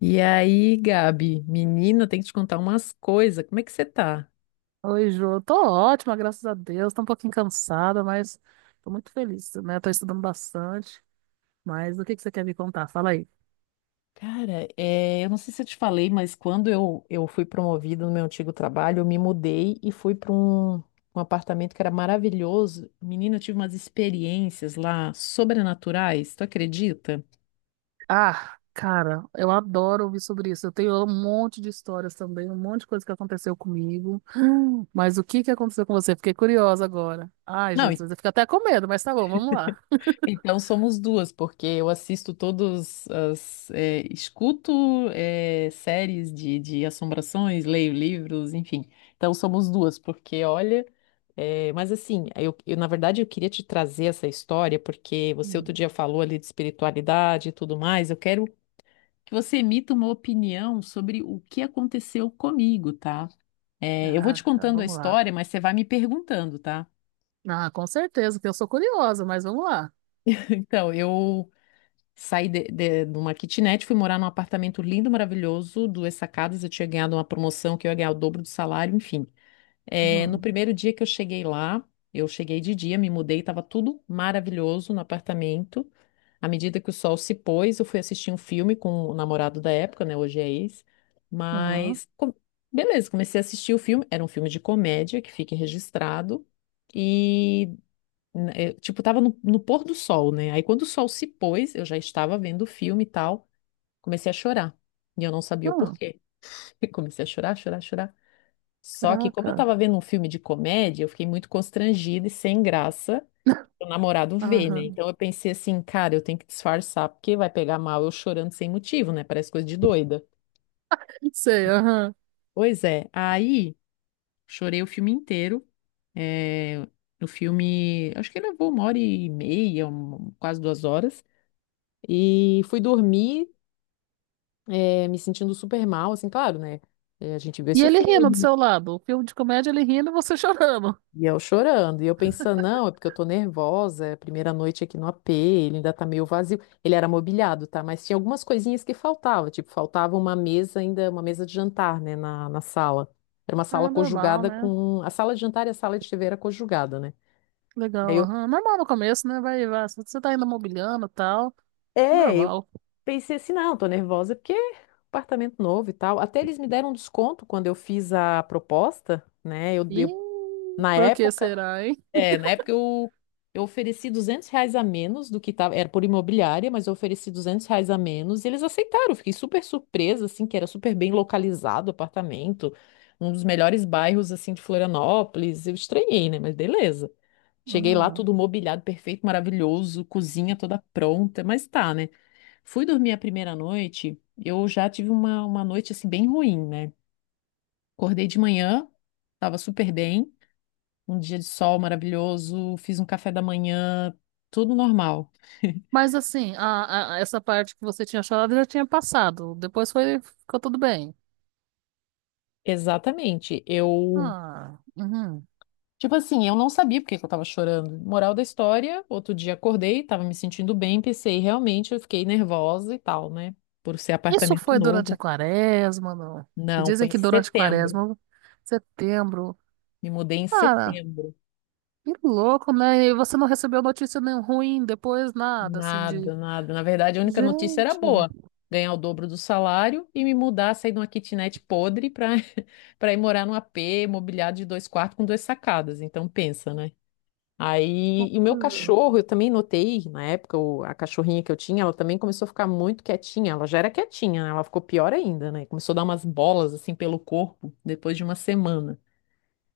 E aí, Gabi, menina, tem que te contar umas coisas. Como é que você tá? Oi, Ju. Tô ótima, graças a Deus. Tô um pouquinho cansada, mas tô muito feliz, né? Tô estudando bastante. Mas o que que você quer me contar? Fala aí. Cara, eu não sei se eu te falei, mas quando eu fui promovida no meu antigo trabalho, eu me mudei e fui para um apartamento que era maravilhoso. Menina, eu tive umas experiências lá sobrenaturais, tu acredita? Ah, cara, eu adoro ouvir sobre isso. Eu tenho um monte de histórias também, um monte de coisa que aconteceu comigo. Mas o que que aconteceu com você? Fiquei curiosa agora. Ai, Não. Jesus, eu fico até com medo, mas tá bom, vamos lá. Então somos duas, porque eu assisto escuto séries de assombrações, leio livros, enfim. Então somos duas, porque olha. Na verdade eu queria te trazer essa história, porque você outro Hum, dia falou ali de espiritualidade e tudo mais. Eu quero que você emita uma opinião sobre o que aconteceu comigo, tá? Eu vou te caraca, contando a vamos lá. história, mas você vai me perguntando, tá? Ah, com certeza, que eu sou curiosa, mas vamos lá. Então, eu saí de uma kitnet, fui morar num apartamento lindo, maravilhoso, duas sacadas. Eu tinha ganhado uma promoção que eu ia ganhar o dobro do salário, enfim. É, no Uhum. primeiro dia que eu cheguei lá, eu cheguei de dia, me mudei, estava tudo maravilhoso no apartamento. À medida que o sol se pôs, eu fui assistir um filme com o namorado da época, né? Hoje é ex. Uhum. Mas, beleza, comecei a assistir o filme. Era um filme de comédia, que fica registrado. E eu, tipo, tava no pôr do sol, né? Aí quando o sol se pôs, eu já estava vendo o filme e tal, comecei a chorar. E eu não sabia o Uhum, porquê. Comecei a chorar, chorar, chorar. Só que como eu caraca. tava vendo um filme de comédia, eu fiquei muito constrangida e sem graça o namorado ver, né? Aham, Então eu pensei assim, cara, eu tenho que disfarçar, porque vai pegar mal eu chorando sem motivo, né? Parece coisa de doida. sei, aham. Pois é, aí chorei o filme inteiro. É, o filme, acho que levou uma hora e meia, quase 2 horas. E fui dormir, me sentindo super mal, assim, claro, né? A gente viu E esse ele rindo do filme seu lado. O filme de comédia, ele rindo e você chorando. e eu chorando. E eu pensando, não, é porque eu tô nervosa, é a primeira noite aqui no AP, ele ainda tá meio vazio. Ele era mobiliado, tá? Mas tinha algumas coisinhas que faltava, tipo, faltava uma mesa ainda, uma mesa de jantar, né, na sala. Era uma sala Ah, normal, conjugada né? com a sala de jantar, e a sala de TV era conjugada, né? E Aí Legal, eu, aham. Normal no começo, né? Vai, vai. Você tá ainda mobiliando e tal. é, eu Normal. pensei assim, não, tô nervosa porque apartamento novo e tal. Até eles me deram um desconto quando eu fiz a proposta, né? Eu, E eu na por que época, será, hein? Eu, ofereci R$ 200 a menos do que tava, era por imobiliária, mas eu ofereci R$ 200 a menos e eles aceitaram. Eu fiquei super surpresa, assim, que era super bem localizado o apartamento, um dos melhores bairros, assim, de Florianópolis. Eu estranhei, né? Mas beleza. Cheguei lá Ah. tudo mobiliado, perfeito, maravilhoso, cozinha toda pronta, mas tá, né? Fui dormir a primeira noite, eu já tive uma noite assim bem ruim, né? Acordei de manhã, tava super bem, um dia de sol maravilhoso, fiz um café da manhã, tudo normal. Mas assim, essa parte que você tinha chorado já tinha passado. Depois foi, ficou tudo bem. Exatamente. Eu, Ah, uhum. tipo assim, eu não sabia por que que eu tava chorando. Moral da história, outro dia acordei, tava me sentindo bem, pensei, realmente eu fiquei nervosa e tal, né? Por ser Isso apartamento foi durante a novo. quaresma, não? E Não, foi dizem em que durante a setembro. quaresma, setembro. Me mudei em Ah. setembro. Que louco, né? E você não recebeu notícia nem ruim depois, nada, assim, de... Nada, nada. Na verdade, a única notícia era Gente, boa. Ganhar o dobro do salário e me mudar, sair de uma kitnet podre para para ir morar num AP mobiliado de 2 quartos com duas sacadas. Então, pensa, né? Aí, e o meu coisa. cachorro, eu também notei, na época, a cachorrinha que eu tinha, ela também começou a ficar muito quietinha. Ela já era quietinha, né? Ela ficou pior ainda, né? Começou a dar umas bolas, assim, pelo corpo, depois de uma semana.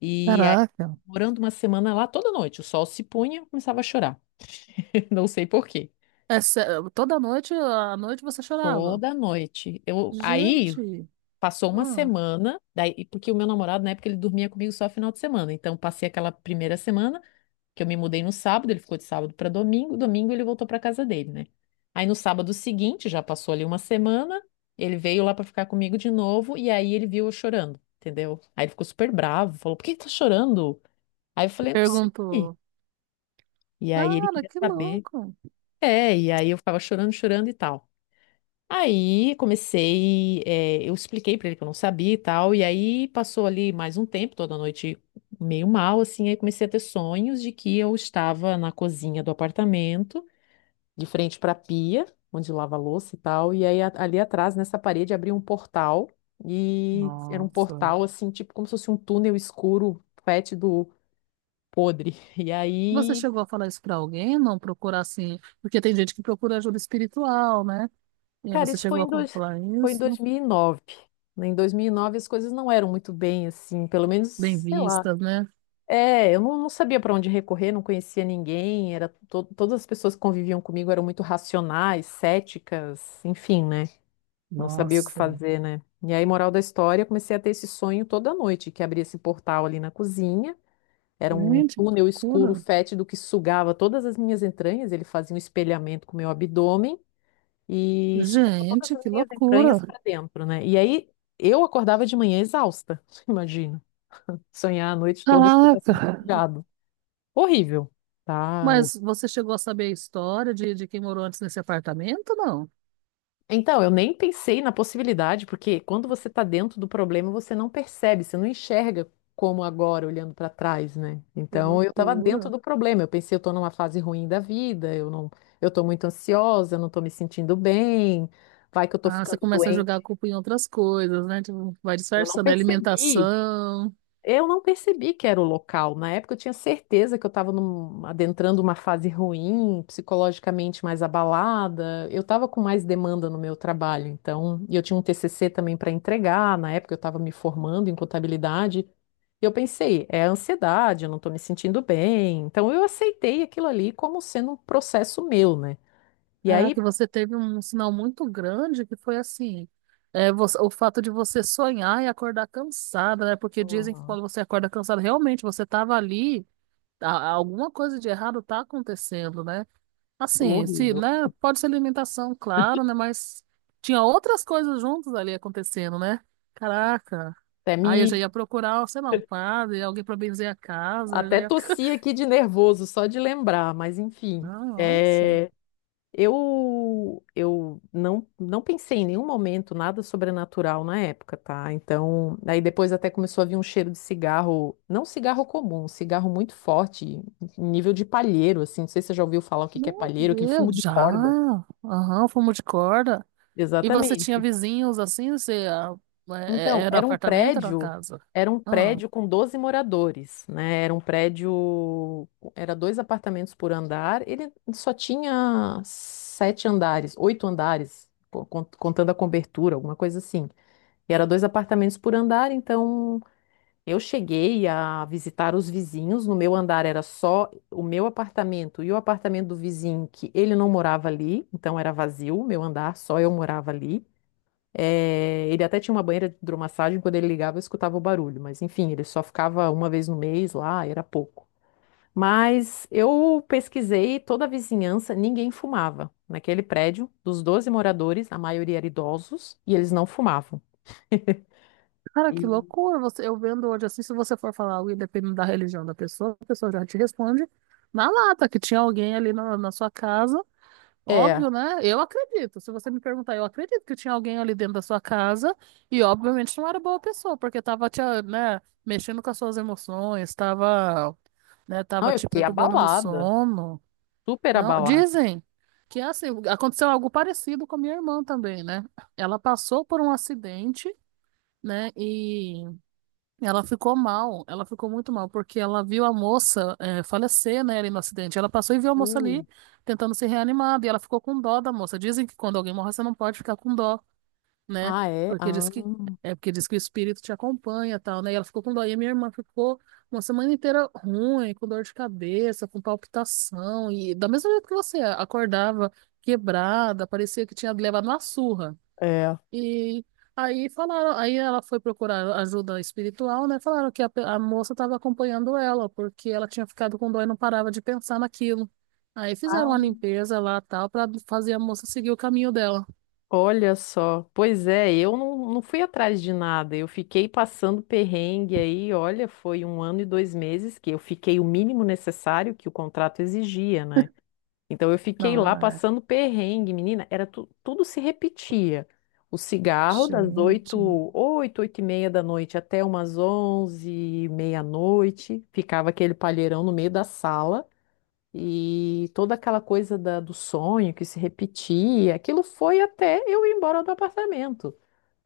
E Caraca. morando uma semana lá, toda noite, o sol se punha, eu começava a chorar. Não sei por quê. É sé- Toda noite, à noite você chorava. Toda noite. Eu, aí Gente, passou uma hum. semana, daí, porque o meu namorado, na época, ele dormia comigo só final de semana. Então, passei aquela primeira semana, que eu me mudei no sábado, ele ficou de sábado para domingo, domingo ele voltou para casa dele, né? Aí no sábado seguinte, já passou ali uma semana, ele veio lá para ficar comigo de novo, e aí ele viu eu chorando, entendeu? Aí ele ficou super bravo, falou: Por que que tá chorando? Aí eu falei: Não sei. Perguntou. E aí ele Cara, queria que saber. louco. É, e aí eu ficava chorando, chorando e tal. Aí comecei, eu expliquei pra ele que eu não sabia e tal, e aí passou ali mais um tempo, toda noite meio mal, assim, aí comecei a ter sonhos de que eu estava na cozinha do apartamento, de frente pra pia, onde lava a louça e tal, e aí ali atrás, nessa parede, abriu um portal, e era um Nossa. portal, assim, tipo como se fosse um túnel escuro, fétido, podre, e Você aí chegou a falar isso pra alguém? Não procurar assim? Porque tem gente que procura ajuda espiritual, né? E aí cara, você isso foi chegou em, a dois, falar foi em isso? 2009. Né? Em 2009 as coisas não eram muito bem assim, pelo menos, Bem sei lá. vistas, né? É, eu não sabia para onde recorrer, não conhecia ninguém, era todas as pessoas que conviviam comigo eram muito racionais, céticas, enfim, né? Não sabia o que Nossa. fazer, né? E aí, moral da história, eu comecei a ter esse sonho toda noite, que abria esse portal ali na cozinha, era um Gente, túnel que escuro, loucura. fétido, que sugava todas as minhas entranhas, ele fazia um espelhamento com o meu abdômen, e sugava todas Gente, as que minhas loucura. entranhas para dentro, né? E aí eu acordava de manhã exausta, imagina. Sonhar a noite toda que você está Caraca! sendo sugado. Horrível, tá? Mas você chegou a saber a história de, quem morou antes nesse apartamento? Não. Então, eu nem pensei na possibilidade, porque quando você está dentro do problema, você não percebe, você não enxerga como agora, olhando para trás, né? Que Então, eu estava dentro loucura. do problema. Eu pensei, eu estou numa fase ruim da vida, eu não, eu estou muito ansiosa, eu não estou me sentindo bem, vai que eu estou Ah, você ficando começa a jogar a doente. culpa em outras coisas, né? Tipo, vai Eu não disfarçando, a percebi alimentação. Eu não percebi que era o local. Na época eu tinha certeza que eu estava adentrando uma fase ruim, psicologicamente mais abalada. Eu estava com mais demanda no meu trabalho, então, e eu tinha um TCC também para entregar. Na época eu estava me formando em contabilidade. E eu pensei, é ansiedade, eu não estou me sentindo bem. Então eu aceitei aquilo ali como sendo um processo meu, né? E Caraca, aí, e você teve um sinal muito grande que foi assim. É, o fato de você sonhar e acordar cansada, né? Porque dizem que uhum. quando você acorda cansada, realmente você estava ali, alguma coisa de errado tá acontecendo, né? Assim, se, Horrível. né? Pode ser alimentação, claro, né? Mas tinha outras coisas juntas ali acontecendo, né? Caraca. até Aí eu já me ia procurar, sei lá, um padre, alguém pra benzer a casa, eu já Até ia ficar. tossi aqui de nervoso só de lembrar, mas enfim. Nossa, É, eu não pensei em nenhum momento nada sobrenatural na época, tá? Então, aí depois até começou a vir um cheiro de cigarro, não cigarro comum, um cigarro muito forte, nível de palheiro, assim. Não sei se você já ouviu falar o que que é meu palheiro, aquele fumo Deus, de já. corda. Aham, fumo de corda. E você tinha Exatamente. vizinhos assim? Você ah, Então, era apartamento, era casa? era um prédio com 12 moradores, né? Era um prédio, era 2 apartamentos por andar. Ele só tinha 7 andares, 8 andares, contando a cobertura, alguma coisa assim. E era 2 apartamentos por andar, então eu cheguei a visitar os vizinhos. No meu andar era só o meu apartamento e o apartamento do vizinho, que ele não morava ali, então era vazio, o meu andar, só eu morava ali. É, ele até tinha uma banheira de hidromassagem, quando ele ligava eu escutava o barulho, mas enfim, ele só ficava uma vez no mês lá, era pouco. Mas eu pesquisei toda a vizinhança, ninguém fumava. Naquele prédio, dos 12 moradores, a maioria era idosos e eles não fumavam. Cara, que E- loucura! Você, eu vendo hoje assim, se você for falar algo e dependendo da religião da pessoa, a pessoa já te responde na lata que tinha alguém ali na, na sua casa. É, Óbvio, né? Eu acredito. Se você me perguntar, eu acredito que tinha alguém ali dentro da sua casa e, obviamente, não era boa pessoa, porque tava te, ah, né, mexendo com as suas emoções, tava, né, tava não, eu te fiquei perturbando no abalada, sono. super Não, abalada. dizem que assim, aconteceu algo parecido com a minha irmã também, né? Ela passou por um acidente, né? E ela ficou mal, ela ficou muito mal, porque ela viu a moça falecer, né, ali no acidente. Ela passou e viu a moça ali Ui. tentando ser reanimada, e ela ficou com dó da moça. Dizem que quando alguém morre, você não pode ficar com dó, né? Ah, é? Porque Ah, diz que é porque diz que o espírito te acompanha e tal, né? E ela ficou com dó. E a minha irmã ficou uma semana inteira ruim, com dor de cabeça, com palpitação, e da mesma jeito que você acordava quebrada, parecia que tinha levado uma surra. é. E aí falaram, aí ela foi procurar ajuda espiritual, né? Falaram que a moça estava acompanhando ela, porque ela tinha ficado com dor e não parava de pensar naquilo. Aí fizeram uma limpeza lá, tal, para fazer a moça seguir o caminho dela. Olha só, pois é, eu não fui atrás de nada, eu fiquei passando perrengue aí, olha, foi um ano e 2 meses que eu fiquei o mínimo necessário que o contrato exigia, né? Então eu fiquei Não, lá é, passando perrengue, menina, era tudo se repetia. O cigarro das gente. Oito e meia da noite até umas onze, meia-noite, ficava aquele palheirão no meio da sala. E toda aquela coisa do sonho que se repetia, aquilo foi até eu ir embora do apartamento.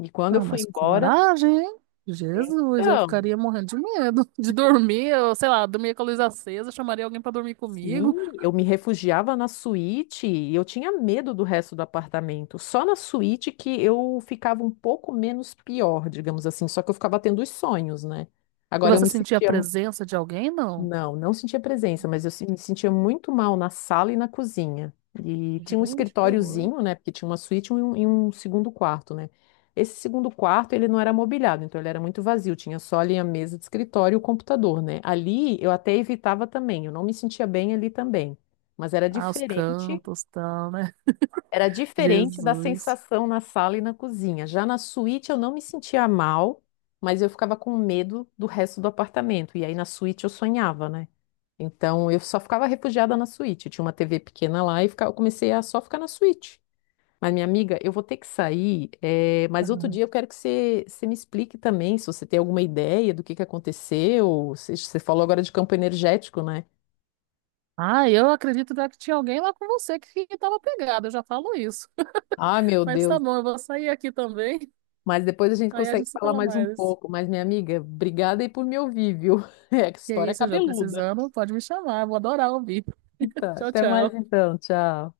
E quando eu Não, fui mas embora, coragem, hein? Jesus, eu então, ficaria morrendo de medo de dormir, eu, sei lá, dormir com a luz acesa, chamaria alguém para dormir sim, comigo. eu me refugiava na suíte e eu tinha medo do resto do apartamento. Só na suíte que eu ficava um pouco menos pior, digamos assim, só que eu ficava tendo os sonhos, né? E Agora eu você me sentia a sentia. presença de alguém? Não. Não, não sentia presença, mas eu me sentia muito mal na sala e na cozinha. E tinha um Gente, que horror. escritóriozinho, né? Porque tinha uma suíte e um segundo quarto, né? Esse segundo quarto, ele não era mobiliado, então ele era muito vazio. Tinha só ali a mesa de escritório e o computador, né? Ali eu até evitava também, eu não me sentia bem ali também. Mas Ah, os cantos, tal, né? era diferente da Jesus. sensação na sala e na cozinha. Já na suíte eu não me sentia mal, mas eu ficava com medo do resto do apartamento. E aí na suíte eu sonhava, né? Então eu só ficava refugiada na suíte. Tinha uma TV pequena lá e eu comecei a só ficar na suíte. Mas, minha amiga, eu vou ter que sair, mas outro dia eu quero que você me explique também se você tem alguma ideia do que aconteceu. Você falou agora de campo energético, né? Ah, eu acredito né, que tinha alguém lá com você que tava pegado, eu já falo isso. Ai, meu Mas tá Deus. bom, eu vou sair aqui também. Mas depois a gente Aí a consegue gente se falar fala mais um mais. pouco. Mas, minha amiga, obrigada aí por me ouvir, viu? É, que Que é história isso, João, cabeluda. precisando, pode me chamar, vou adorar ouvir. Tá, Tchau, até mais tchau. então, tchau.